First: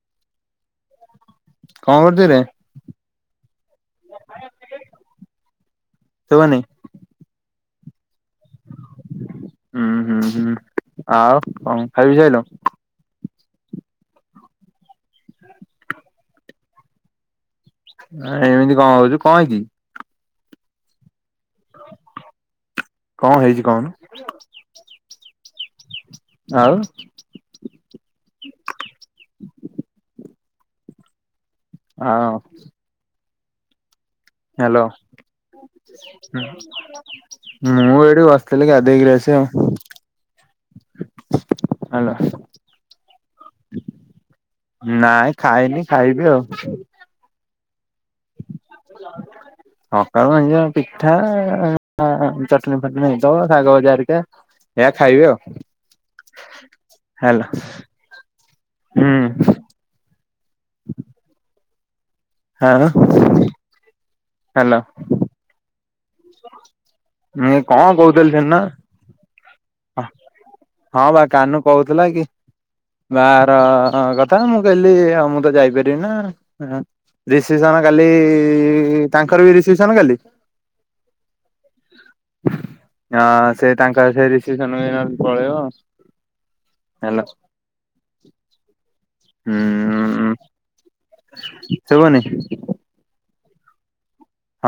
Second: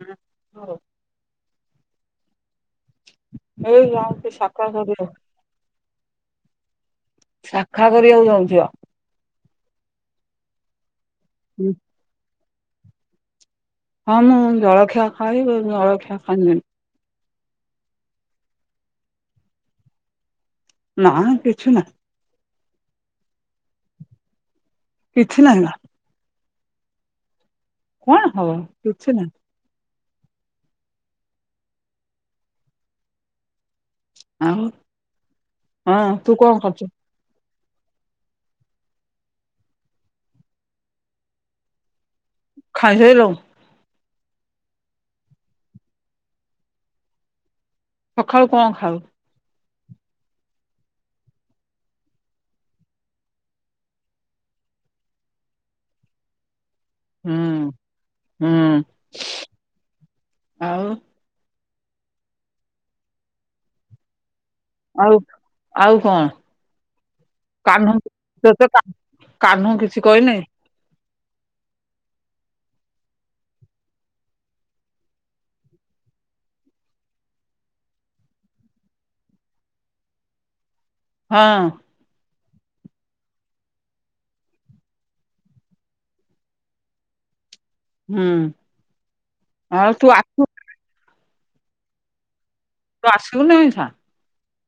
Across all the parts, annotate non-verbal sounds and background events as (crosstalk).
ଏଇ କଣ କରୁଥିଲେ? ଏଇ ଯାଉଛି ସାଖା କରିବାକୁ। ଶୁଭନି ସାଖା କରିବାକୁ ଯାଉ ହୁଁ ହୁଁ ହୁଁ ଆଉ କଣ ଖାଇ ପିଇ ସାଇଲ? ହଁ ମୁଁ ଜଳଖିଆ ଖାଇବି ଜଳଖିଆ ଖାଇ ଥିଲି। ଏମିତି କଣ ହଉଛୁ କଣ ହେଇଛି କି? ନାଇଁ କିଛି ନା। କଣ ହେଇଛି କହୁନୁ? କିଛି ନାହିଁ ବା। ଆଉ? କଣ ହବ କିଛି ନା। ଆ ହଁ ଆଉ ହ୍ୟାଲୋ ହଁ ତୁ କଣ କରୁଛୁ? ମୁଁ ଏଇଠି ବସିଥିଲି ଗାଧେଇ କିରି ଆସି ଆଉ ହ୍ୟାଲୋ ଖାଇ ସାରିଲୁ? ନାଇଁ ଖାଇନି ଖାଇବି ଆଉ। ସଖାଳୁ କଣ ଖାଉ? ସକାଳୁ ଏଇ ଜଉ ପିଠା ଚଟଣି ଫଟଣି ହେଇଥିବ ଶାଗ ଭଜା ହେରିକା ଏଇଆ ଖାଇବି ଆଉ। ହୁଁ ହ୍ୟାଲୋ ହୁଁ ହୁଁ ଆଉ ଆଉ ହାଲୋ। ଆଉ ଆଉ କଣ? କଣ କାହ୍ନୁ କହୁଥିଲି ସେଦିନ ତତେ କା କାହ୍ନୁ କିଛି କହିନି। ହଁ ବା କାହ୍ନୁ କହୁଥିଲା କି ବାହାଘର କଥା ମୁଁ କହିଲି ଆଉ ମୁଁ ତ ଯାଇପାରିବି ନା ଆଁ। ରିସିପସନ କାଲି ତାଙ୍କର ବି ରିସିପସନ କାଲି? ହଁ। ହଁ ସେ ତାଙ୍କର ସେ ରିସିପସନ ନହଲେ ପଳେଇବ। ହାଲୋ। ହୁଁ ହଁ ତୁ ହୁଁ ଆକୁ ଶୁଭୁନି ତୁ ଆସିବୁନି (unintelligible)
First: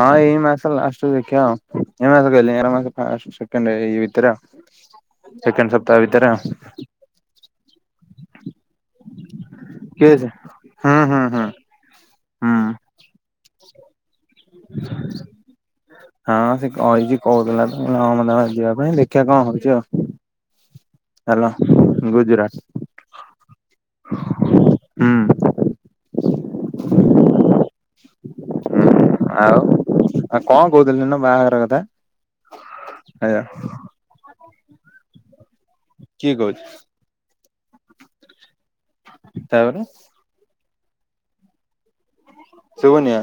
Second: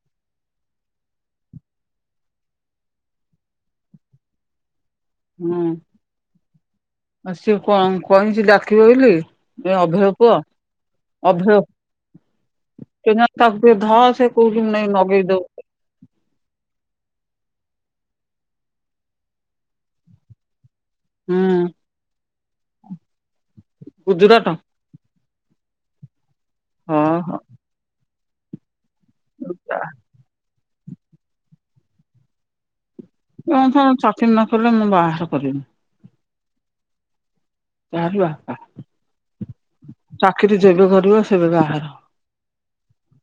ହଁ ଏଇ ମାସ ଲାଷ୍ଟ କୁ ଦେଖିଆ ଆଉ ଏଇ ମାସ କହିଲେ ଆର ମାସ ଫାର୍ଷ୍ଟ ସେକେଣ୍ଡ ଏଇ ଭିତରେ ଆଉ। ସେକେଣ୍ଡ ସପ୍ତାହ ଭିତରେ ଆଉ। ଆ ସିଏ କଣ କହିଛି ଡାକିବ ବୋଲି ଏ ଅଭୟ କିଏ ସେ? ପୁଅ ହୁଁ ହୁଁ ହୁଁ ଅଭୟ? ହୁଁ। କେଜାଣି ତାକୁ ଟିକେ ଧ ସେ କଉଠି ନେଇ ନଗେଇ ଦଉ। ହଁ ସେ କହିଛି କହୁଥିଲା ତ ମୁ କହିଲି ମତେ ଯିବା ପାଇଁ ହୁଁ ଦେଖିବା କଣ ହଉଛି ଆଉ? ହାଲୋ ଗୁଜୁରାଟ ହୁଁ। ହଁ ହଁ। ଆଉ ଆଉ କଣ କହୁଥିଲୁ ସେଦିନ ବାହାଘର କଥା? (unintelligible) ଚାକିରି ନ କଲେ ମୁଁ ବାହାଘର କରିବିନି। କିଏ କହୁଚି? ଆରେ ବାପା। ତାପରେ ଯେବେ କରିବ ସେବେ ବାହାଘର। ଶୁଭୁନିଆ।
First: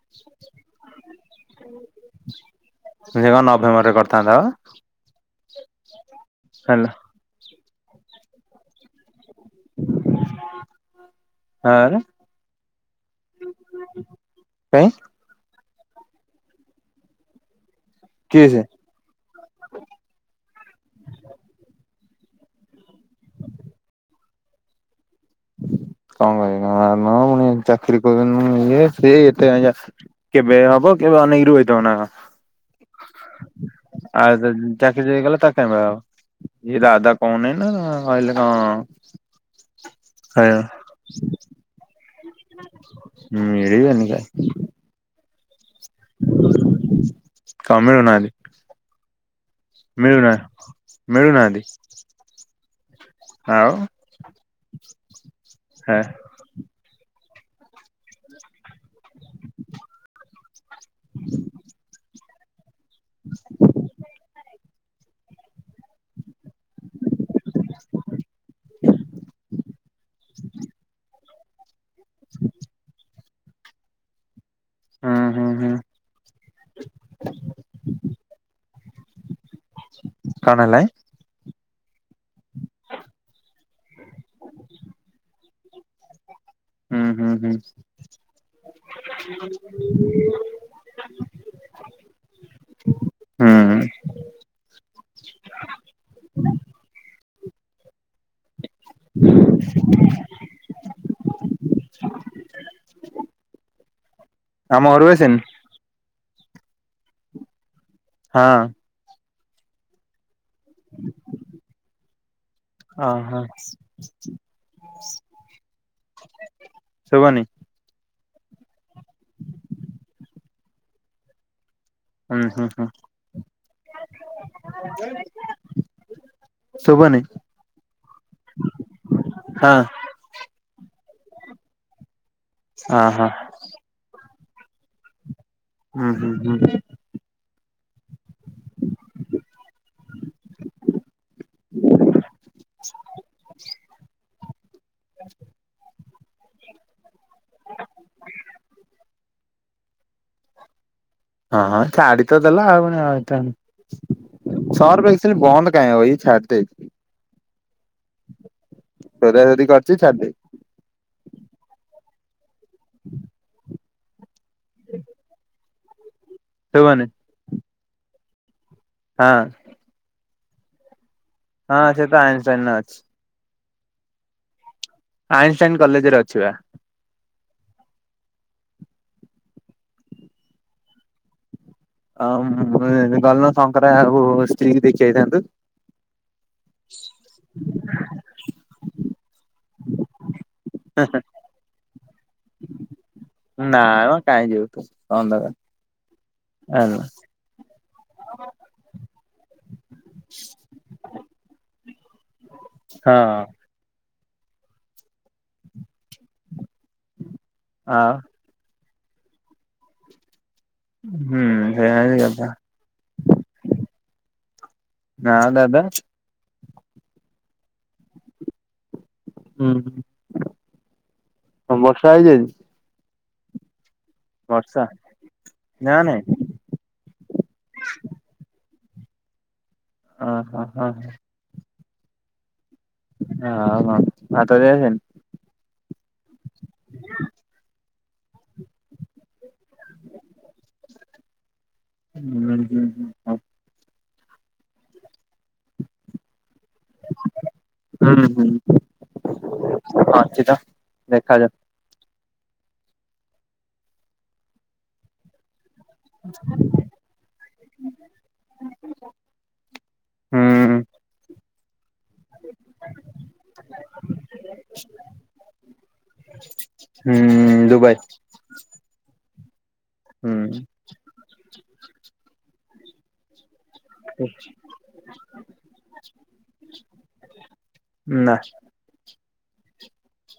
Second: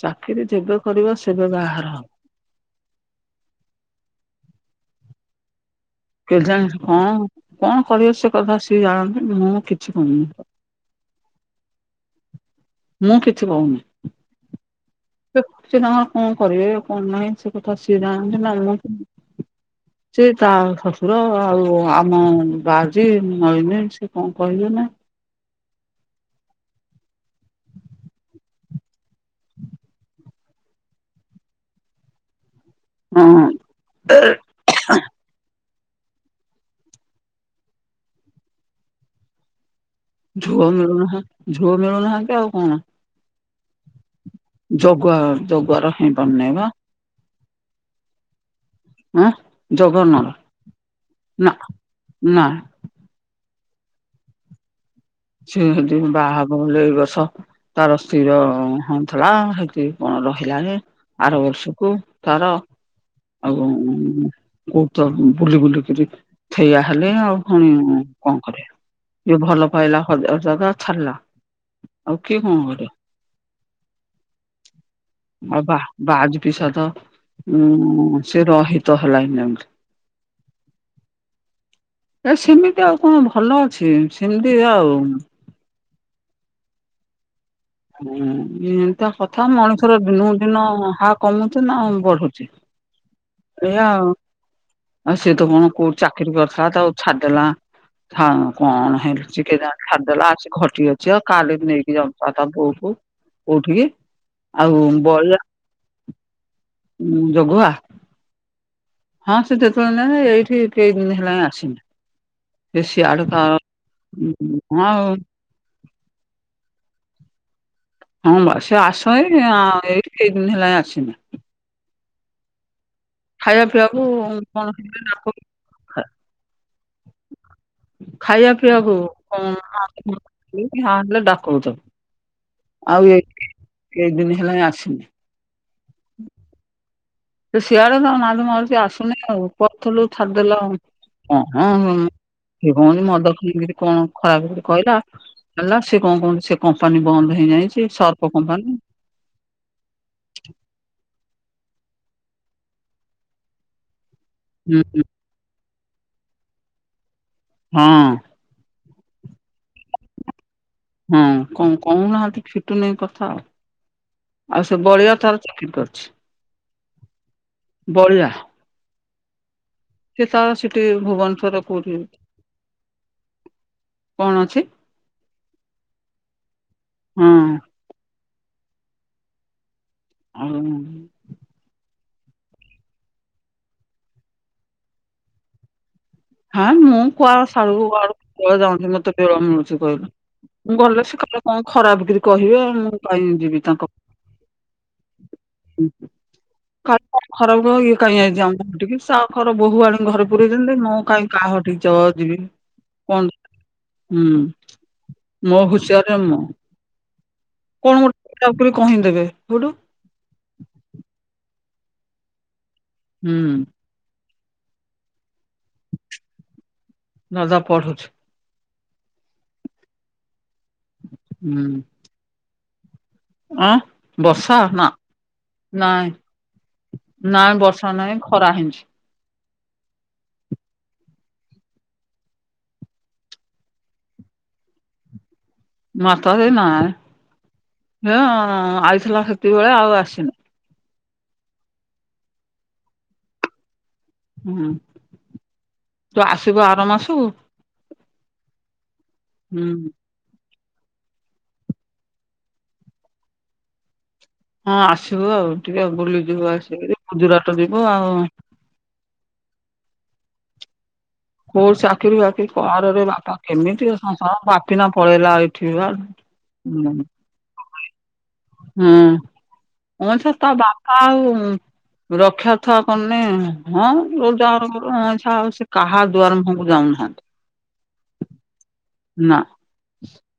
ଚାକିରି ଯେବେ କରିବ ସେବେ ବାହାଘର ହବ। ସେ କଣ ନଭେମ୍ବର ରେ କରିଥାନ୍ତା ପା। କେଜାଣି କଣ କଣ କରିବ ସେ କଥା ସିଏ ଜାଣ ନାଁ କିଛି କରନି। ତାପରେ ମୁଁ କିଛି କହୁନି କାଇଁ ସେ ତାଙ୍କର କଣ କରିବେ କଣ ନାହିଁ ସେ ତ ସିଏ ଯାଣନ୍ତି କିଏ ନା ସେ ମୁଁ ସେ ତା ଶଶୁର ଆଉ ଆ ମୁଁ ବାଜି ନଇନି ସେ କଣ କହିଲେ ନା। କଣ କହିନ ଆମ୍ ପୁଣି ଚାକିରି କରନ ଇଏ ସେ ଏତେ (unintelligible) କେବେ ହବ? କିଏ ଅନେଇଥିବ ନା କଣ? ହଁ ଆଉ ଡାକି ଦେଇଗଲା ତା ଆଉ ଏ ରାଧା କହୁନି ନା କହିଲେ କଣ? ଝୁଅ ମିଳୁ ନାହାନ୍ତି ଝୁଅ ମିଳୁନାହା ହୁଁ ମିଳିବେନି କାହିଁକି। ଜଗୁଆ ଜଗୁଆ ର ହେଇ ପାରୁନାହିଁ ପା। କ ଆଁ ମିଳୁନାହାନ୍ତି। ଜଗନର ମିଳୁନା ନା ମିଳୁନାହାନ୍ତି। ନା ଆଉ। ସେ ହେ ଯଦି ବାହାହବ ହେଲେ ଏଇ ବର୍ଷ ତାର ସ୍ଥିର ନାହା ଥିଲା ହେଇଠି କଣ ରହିଲାନି ଆର ବର୍ଷକୁ ତାର। ଆଉ କୋଉଠି ତ ବୁଲି ବୁଲିିକିରି। ଥେଇଆ ହେଲେ ଆଉ ପୁଣି କଣ କରିବା ଯଉ ଭଲ ପାଇଲା ହଜାର ଜାଗା ଛାଡିଲା। ଆଉ କିଏ କଣ କରିବ? ହଁ। ଆଉ ବା ବାଜ ବିିଷ ତ। ହୁଁ ସେ ରହିତ ହେଲା ନି କଣ ହେଲା। ଏ ସେମିତି ଆଉ କଣ ଭଲ ଅଛି ସେ ସେ ଆଉ ହୁଁ ହୁଁ ହୁଁ। ହୁଁ ଏଇତ କଥା ମଣିଷର ଦିନକୁ ଦିନ ହା କମୁଛି ନା ବଢୁଛି। ହୁଁ ଏଇଆ ଆଉ ସିଏ ତ କଣ କୋଉଠି ଚାକିରି କରିଥିଲା ତା ଛା ଲା ହଁ। କଣ ହେଲିଛି କେଜାଣି ଛାଡିଦେଲା ଆସି ଘଟି ଅଛି ଆଉ କାଲି ନେଇକି ଯାଉଛ ତା ବୋଉ କୁ। କୋଉଠିକି ଆଉ ଆମ ଘରକୁ ଆସିନି ବଳିଆ ଜଘୁଆ। ହଁ। ହଁ ସେ ଯେତେବେଳେ ନାଇଁ ଏଇଠି କେ ଦିନ ହେଲାଣି ଆସିନି। ବେଶିଆଡ ଓହୋ ତ ଆଉ। ଶୁଭୁନି। ହଁ ବା ସେ ଆସ ଏ ଏ ସେଇ ଦିନ ହେଲା ଆସିନି। ହୁଁ ହୁଁ ହୁଁ। ଖାଇବା ପିଇବାକୁ କଣ? ଶୁଭୁ ନି। ଖାଇବା ପିଇବାକୁ ହଁ ହ ହେଲେ ଡାକଉ ହଁ ଆଉ ଏ ହଁ କ ଦିନ ହେଲେଣି ଆସିନି। ହୁଁ ହୁଁ ହୁଁ। ସିଆଡ଼େ ତ ନାଜ ମାଡ଼ୁଚି ଆସୁନେଇ ଆଉ ପଡ଼ଥୁଲୁ ଛାଡିଦେଲା ଆଉ ଅଁ ହଁ। ସିଏ କଁ ତି ମଦ ପିଇକିରି କଣ ଖରାପ କରି କହିଲା ହେଲା ସିଏ କଣ କହନ୍ତି ସେ କମ୍ପାନୀ ବନ୍ଦ ହେ ଯାଇଚି ସର୍ପ କମ୍ପାନୀ। ହଁ ହଁ ଛାଡ଼ି ତ ଦେଲା ଆଉ ପୁଣି ଅଇଥାନ୍ ହୁଁ ହୁଁ ସର୍ଫ ଏକ୍ସେଲ୍ ବନ୍ଦ କାଇଁ ହବ ଇଏ ଛାଡ଼ି ଦେଇଚି। ହଁ। ସୋଧି କରିଛି ଛାଡି ଦେଇଛି ହୁଁ କଁ କୋଉନାହାନ୍ତି ଫିଟୁନେଇ କଥା ଆଉ। ଆଉ ସେ ବଳିଆ ତାର ଚାକିରି କରଚି। ଶୁବୁନି। ବଳିଆ। ହଁ। ସିଏ ତ ସେଠି ଭୁବନ୍ ହଁ ସିଏ ତ ଆଇନଷ୍ଟାଇନରେ ଅଛି। କଣ ଅଛି? ଆଇନଷ୍ଟାଇନ କଲେଜେରେ ଅଛି ବା। ହଁ। ଆଉ ଆଉ ମୁଁ ଏ ଗଲୁନୁ ଶଙ୍କରା ଆଉ ସ୍ତ୍ରୀ ଦେଖିଆଇଥାନ୍ତୁ। ହଁ ମୁଁ କୁଆ ସାରୁଗୁ ଆଡ଼ୁ କୁଆ ଯାଉଚି ମତେ ବେଳ ମିଳୁଚି କହିଲୁ। ମୁଁ ଗଲେ ସେ କାଲେ କଁ ଖରାପ କିରି କହିବେ ମୁଁ କାଇଁ ଯିବି ନା ତାଙ୍କ ମ କାଇଁ ଯିବୁ ତୁ ହଁ ଦାବା। କାର କଣ ଖରାପ ଗୁ ଇଏ କାଇଁ ଆଇଚି ଆମ ହଟିକି ସା ଖର ବୋହୂ ଆଣି ଘରେ ପୁରେଇଚନ୍ତି ମୁଁ ଆ ହଟିକି ଚ ଯିବି କଣ ହୁଁ ମୋ ହୁସିଆରରେ ମୁଁ। କଣ ଆଉ ଗୋଟେ ତା ଉପରେ କହିଦେବେ ହୋଠୁ? ହୁଁ ସେଇଆ ହିଁ କଥା। ହୁଁ। ଦା ଦଦା? ଦାଦା ପଢ଼ୁଛି। ଉଁ ହଁ ହୁଁ ବର୍ଷା ହେଇଚି ଆଜି? ଆଁ? ବର୍ଷା ନାଁ ନାଇଁ। ନାଇଁ ବର୍ଷା ନାଇଁ ଖରାହେଇଁଚି। ଅହ ହଁ ହଁ। ହଁ ହଁ ଭାତ ଦିଆସେନ୍ ମାତା ଦେ ନାଇଁ ହେ ଆଇଥିଲା ସେତିକି ବେଳେ ଆଉ ଆସିନି ଉଁ ହୁଁ ହୁଁ ହ। ହୁଁ ତୁ ଆସିବୁ ଆର ମାସୁକୁୁ? ହୁଁ ହୁଁ ଅଛି ତ ଦେଖାଯାଉ। ହଁ ଆସିବୁ ଆଉ। ଟିକେ ବୁଲିଯିବୁ ଆସିକିରି ଖୁଜୁରାଟ ଯିବୁ ଆଉ। ହୁଁ। କୋଉ ଚା କିରି ବାକି କରରେ ବାପା କେମିତି ଏ ସଂସାର ବାପିନ ପଳେଇଲା ଏଠି ବା। ଉଁ ହୁଁ ଦୁବାଇ। ହୁଁ କଣ ସେ ତା ହୁଁ ବାପା ଆଉ ରକ୍ଷା ଥୟ କରୁନେଇ। ହଁ ରୋଜଗାର କରୁ ଅଇଁଛା ଆଉ ସେ କାହା ଦୁଆର ମୁହଁକୁ ଯାଉନାହାନ୍ତି। ନାଁ। ନାଁ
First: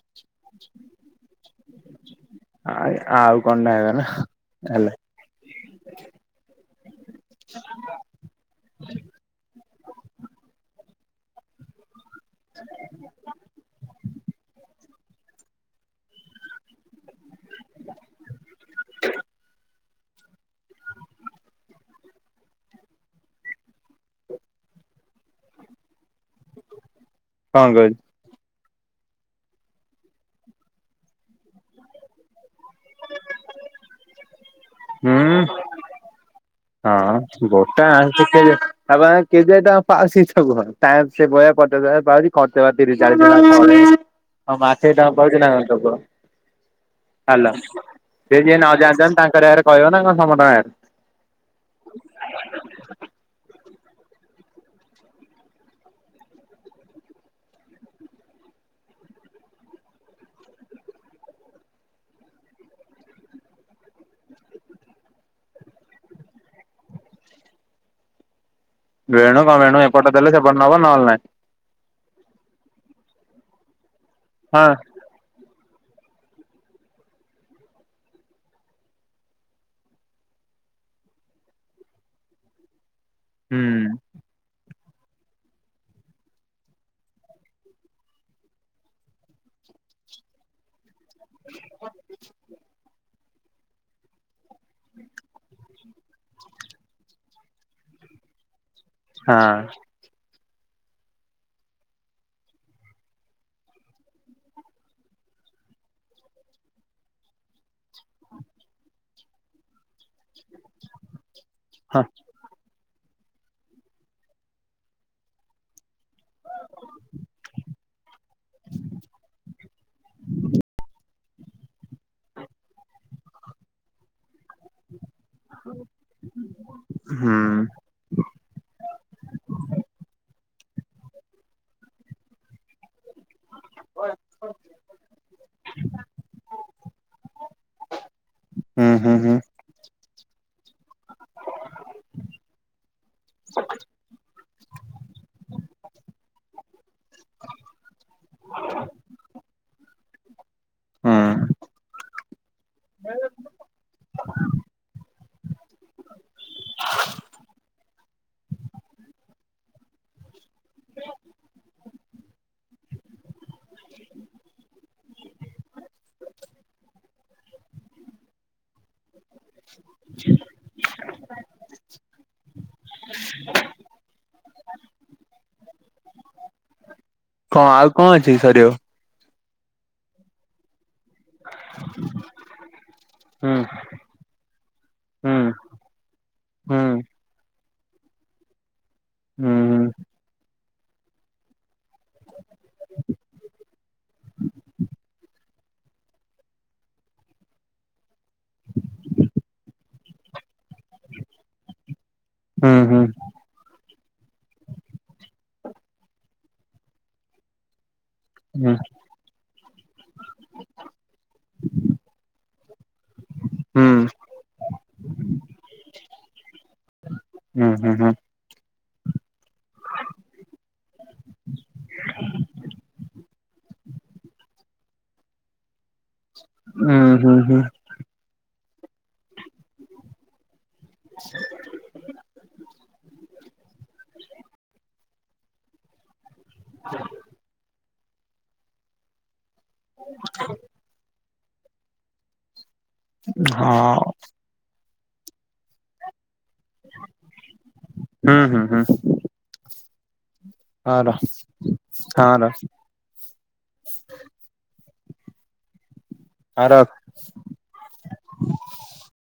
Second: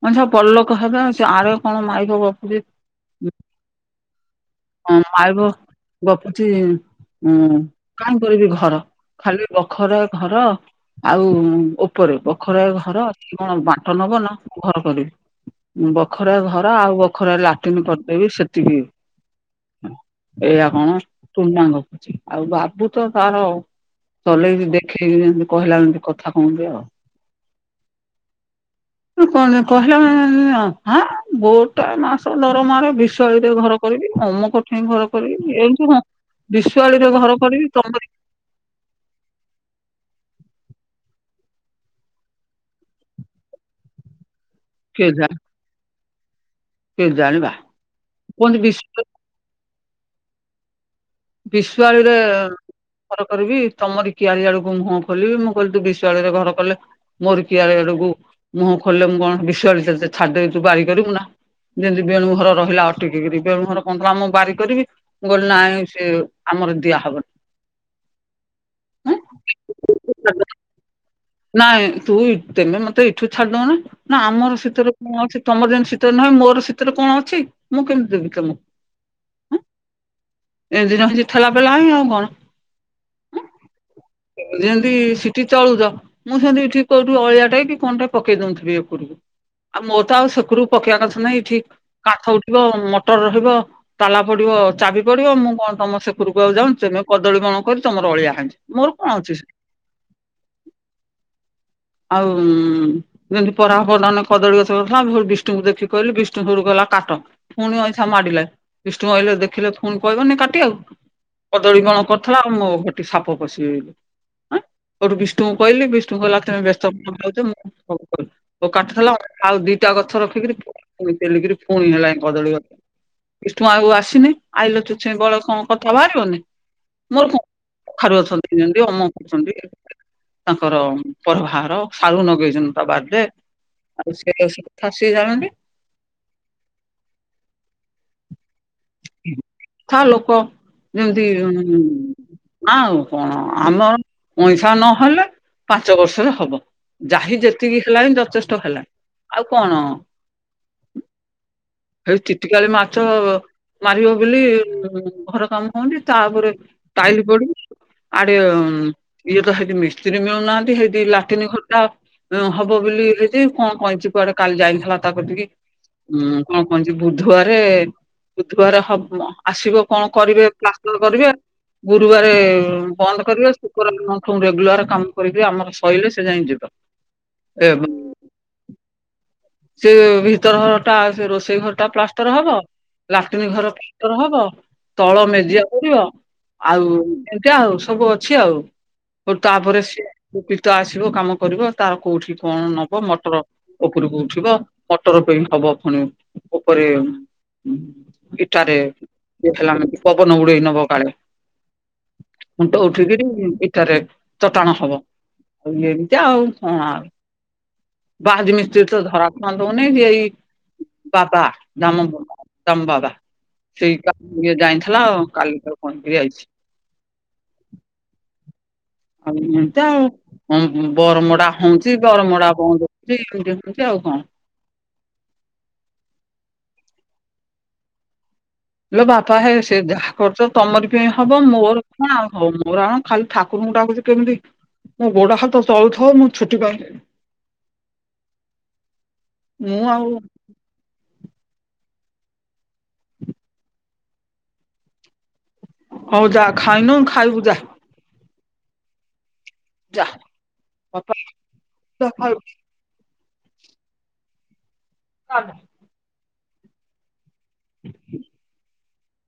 ମଣିଷ ବଡ଼ ଲୋକ ହେବେ ଆଉ ସେ ଆର କଣ ମାଇବ ଗପୁଚି ଆଉ କଣ ନା ହେଗ ନା ହେଲା ହଁ ମାଇବ ଗପୁଚି। ଉୁଁ କଣ କରିବି ଘର ଖାଲି ବଖରା ଘର। ଆଉ ଉପରେ ଵଖରା ଘର। ବାଟ ନବ ନା ଘର କରିବି ବଖରା ଘର ଆଉ ବଖରା ଲାଟିନ୍ କରିଦେବି ସେତିକି। ଏଇଆ କଣ ଟୁନା କଖୁଛି ଆଉ ବାବୁ ତ ତାର ଚଲେଇି ଦେଖେଇକି ଯେମତି କହିଲା ଯେମତି କଥା କହନ୍ତି ଆଉ। କଣ କହି କଣ କହିଲା ଆ ଗୋଟା ମାସ ଦରମାରେ ବିଶାଳରେ ଘର କ ରିବି ଅମକଠେଇ ଘର ହୁଁ କରିବି ଏମତି ହଁ ବିଶାଳିରେ ଘର ହଁ କରିବି ଗୋଟା ତମରି ଆ ଆ କେଜ ପାଉସ ସବହ ତାର ସେଭଳିଆ କଟକ ଜାଗାରେ ପାଉଚି ଖର୍ଚ୍ଚ ବାର୍ଚ୍ଚ ତିରିଶ ଚାଳିଶ (unintelligible) କଣ ମାଠିଏ ଟଙ୍କା କେ ପାଉଚି ନା କଣ ତୋ ପୁଅ। କେ ଜାଣିବା ହାଲ ସେ ଯିଏ କୁହନ୍ତି ନ ବିଶ୍ୱ ଜାଣିଛନ୍ତି ତାଙ୍କରି ଆଗରେ କହିବ ନା କଣ ସମସ୍ତଙ୍କ ଆଗରେ। ବିଶ୍ୱାଳୀରେ ଘର କରିବି। ତମର କିଆଳି ଆଡକୁ ମୁହଁ ଖୋଲିବି ମୁଁ କହଲିି ତୁ ବିଶୁାଳରେ ଘର କଲେ ମୋର କିଆଳି ଆଡକୁ ମୁହଁ ଖୋଲିଲେ ମୁ କଣ ବିଶ୍ୱାଳ ଛାଡ଼ିଦେବି ତୁ ବାରି କରିବୁ ନା। ଯିତି ବେଣୁଘର ରହିଲା ଅଟିକିକିରି ବେଣୁଘର କହୁଥିଲା ମୁଁ ବାରି କରିବି ମୁଁ କହିଲି ନାଇଁ ସେ ଆମର ଦିଆହବନି। ବେଣୁ କଣ ବେଣୁ ଏପଟେ ଦେେଲେ ଏଁ ସେପଟେ ନବ ନହେଲେ ନାଇଁ। ନାଇଁ ତୁ ତେମେ ମତେ ଏଠୁ ଛାଡି ଦଉନ ନା ଆମର ହଁ ସେତରେ କଣ ଅଛି? ତମର ଯେମିନି ସେଥିରେ ନୁହେଁ ମୋର ସେଥିରେ କଣ ଅଛି ମୁଁ କେମିତି ଦେବି ତମକୁଏଁ? ଏଇ ଦିନ ହିଁ ଠେଲା ପେଲା ହିଁ ଆଉ କଣ? ହୁଁ। ସିଟି ଚଳୁଛ। ମୁଁ ସେମିତି ଏଠି କୋଉଠୁ ଅଳିଆ ଟେ କି କଣଟେ ପକେଇ ଦଉଥିଲି ଏପଟକୁ ଆଉ ମୋ ତ ଆଉ ସେକରୁକୁ ପକେଇବା କଥା ନାଇଁ ଠିକ କାଠ ଉଠିବ ମଟର ରହିବ ତାଲା ପଡିବ ଚାବି ପଡିବ ମୁଁ କଣ ତମ ସେପରକୁ ଆଉ ଯାଉଛୁ ତେମେ କଦଳୀ ବଣ କରି ତମର ଅଳିଆ ହେଇଚି ମୋର କଣ ଅଛି ହଁ ସେଠି। ଆଉ ଯେମତି (unintelligible) କଦଳୀ ଗଛ ଉଠିଲା ବିଷ୍ଣୁଙ୍କୁ ଦେଖି କହିଲି ବିଷ୍ଣୁ ସେଉଠୁ ଗଲା କାଟ ପୁଣି ଅଇଁଛା ମାଡ଼ିଲା ବିଷ୍ଣୁ ଅଇଲେ ଦେଖିଲେ ପୁଣି କହିବନି କାଟିବାକୁ। କଦଳୀ ଵଣ ହଁ କରୁଥେଲା ଆଉ ମୋ ସାପ ପଶିକି ରହିବ ଆଂ ହେଟୁ ବିଷ୍ଣୁଙ୍କୁ କହିଲି ବିଷ୍ଣୁ କହିଲା ତମେ ବେ କାଟୁଥିଲା ଆଉ ଦିଟା ଗଛ ରଖିକିରି ପୁଣି ତେଲିକରି ପୁଣି ହେଲାଣି କଦଳୀ ଗଛ ବିଷ୍ଣୁ ଆଉ ଆସିନି। ଆଇଲାଠୁ ଛେଁ ବଳେ କଣ କଥା ବାହାରିବନି। ମୋର କଣ ହୁଁ ପାଖରେ ଅଛନ୍ତି ଅମକ କରୁଛନ୍ତି। ତାଙ୍କର ପରବାହାର ସାରୁ ନଗେଇଛନ୍ତି ତା ବାରି। ଯେ ଆଉ ସେ କଥା ସେ ଜାଣନ୍ତି। ହୁଁ ହୁଁ ହୁଁ। ଥା ଲୋକ ଯେମିତି ଆଉ କଣ ଆମର। ପଇସା ନହେଲେ ପାଞ୍ଚ ବର୍ଷରେ ହବ। ଯାହି ଯେତିକି ହେଲାଣି ଯଥେଷ୍ଟ ହେଲାଣି ଆଉ କଣ? ହୁଁ। ଏଇ ତିତିକାଳି ମାଛ ମାରିବ ବୋଲି ଘର କାମ ହଉନି ତାପରେ ଟାଇଲି ପଡୁନି। ଆଡେ ଇଏ ତ ହେଇଠି ମିସ୍ତ୍ରୀ ମିଳୁନାହାନ୍ତି ହେଇଠି ଲାଟିନ ଘରଟା ହବ ବୋଲି କଣ କଇଁଚି କୁଆଡେ କାଲି ଯାଇଲା ତା କତିକି ଉଁ କଣ କଇଁଚି ବୁଧୁବାରେ। ବୁଧୁବାରେ ହବ ଆସିବ କଣ କରିବେ ପ୍ଳାଷ୍ଟର କରିବେ। ଗୁରୁବାର ବନ୍ଦ କରିବେ ଶୁକ୍ରବାରଠୁ ରେଗୁଲାର କାମ କରିକି ଆମର ଶଇଲେ ସେ ଯାଇ ଯିବେ। କଣ ଆଉ କଣ ଅଛି କି ସରିବ? ସେ ଭିତର ଘର ଟା ସେ ରୋଷେଇ ଘର ଟା ପ୍ଲାଷ୍ଟର ହବ। ଲାଟିନ ହୁଁ ଘର ପ୍ଲାଷ୍ଟର ହବ ତଳ ହୁଁ ମେଜିଆ ପଡ଼ିବ ଆଉ ହୁଁ। ଏମିତିଆ ଆଉ। ସବୁ ଅଛି ଆଉ ହେଟୁ ହୁଁ ହୁଁ ତାପରେ ସିଏ ତ ଆସିବ କାମ କରିବ ତାର କୋଉଠି କଣ ନବ ମଟର ଓପୁରୁକୁ ଠିବ ମଟର ପେଇଁ ହବ ପୁଣି ଓପରେ ଇଟାରେ ହେଲାମେ ପବନ ଉୁଡେଇ ନ ହବ କାଳେ ମୁଁ ହୁଁ ତ ହୁଁ ଉଠିକିରି ଏଠାରେ ଚଟାଣ ହବ ଏମିତିଆ କଣ ଆଉ କଣ ବାହାଦ ହୁଁ ମିସ୍ତ୍ରୀ ଧରା ଛୁଆଁ ଦଉନି ଏଇ ବାବା ଦାମ ବା ଦାମ ବାବା ସେଇ କା ହୁଁ ଏ ଯାଇଥିଲା ଆଉ କାଲି ତାକୁ କହିଁକିରି ଆଇଚି। ହୁଁ ହୁଁ ହୁଁ। ଆଉ ଏମତି ଆଉ ବରମଡା ହଉଁଚି ବରମଡା ବନ୍ଦ ହଉଁଚି ଏମିତି ହଉଛି ଆଉ। ହଁ। ହୁଁ ହୁଁ ହୁଁ। ଲୋ ବାପା ହେ ସେ ଯାହା କରୁଛ ତମର ପାଇଁ ହବ ମୋର କଣ ହଉ ମୋର ଆଣ ଖାଲି ଠାକୁରଙ୍କୁ ଡାକୁଛି କେମିତି ମୋ ଗୋଡ ହାତ ଚଳୁଥିବ ମୁଁ ଛୁଟି ପାଇ ମୁଁ ଆଉ ହଁ। ହଉ ଯା ଖାଇନଉଁ ଖାଇବୁ ଯା। ହୁଁ ହୁଁ ହୁଁ। ଯା ହଁ ର ବାପଲୋ ଯା ହଁ ର ହଁ ଖାଇବୁ। ଚାଲ ହଁ ରଖ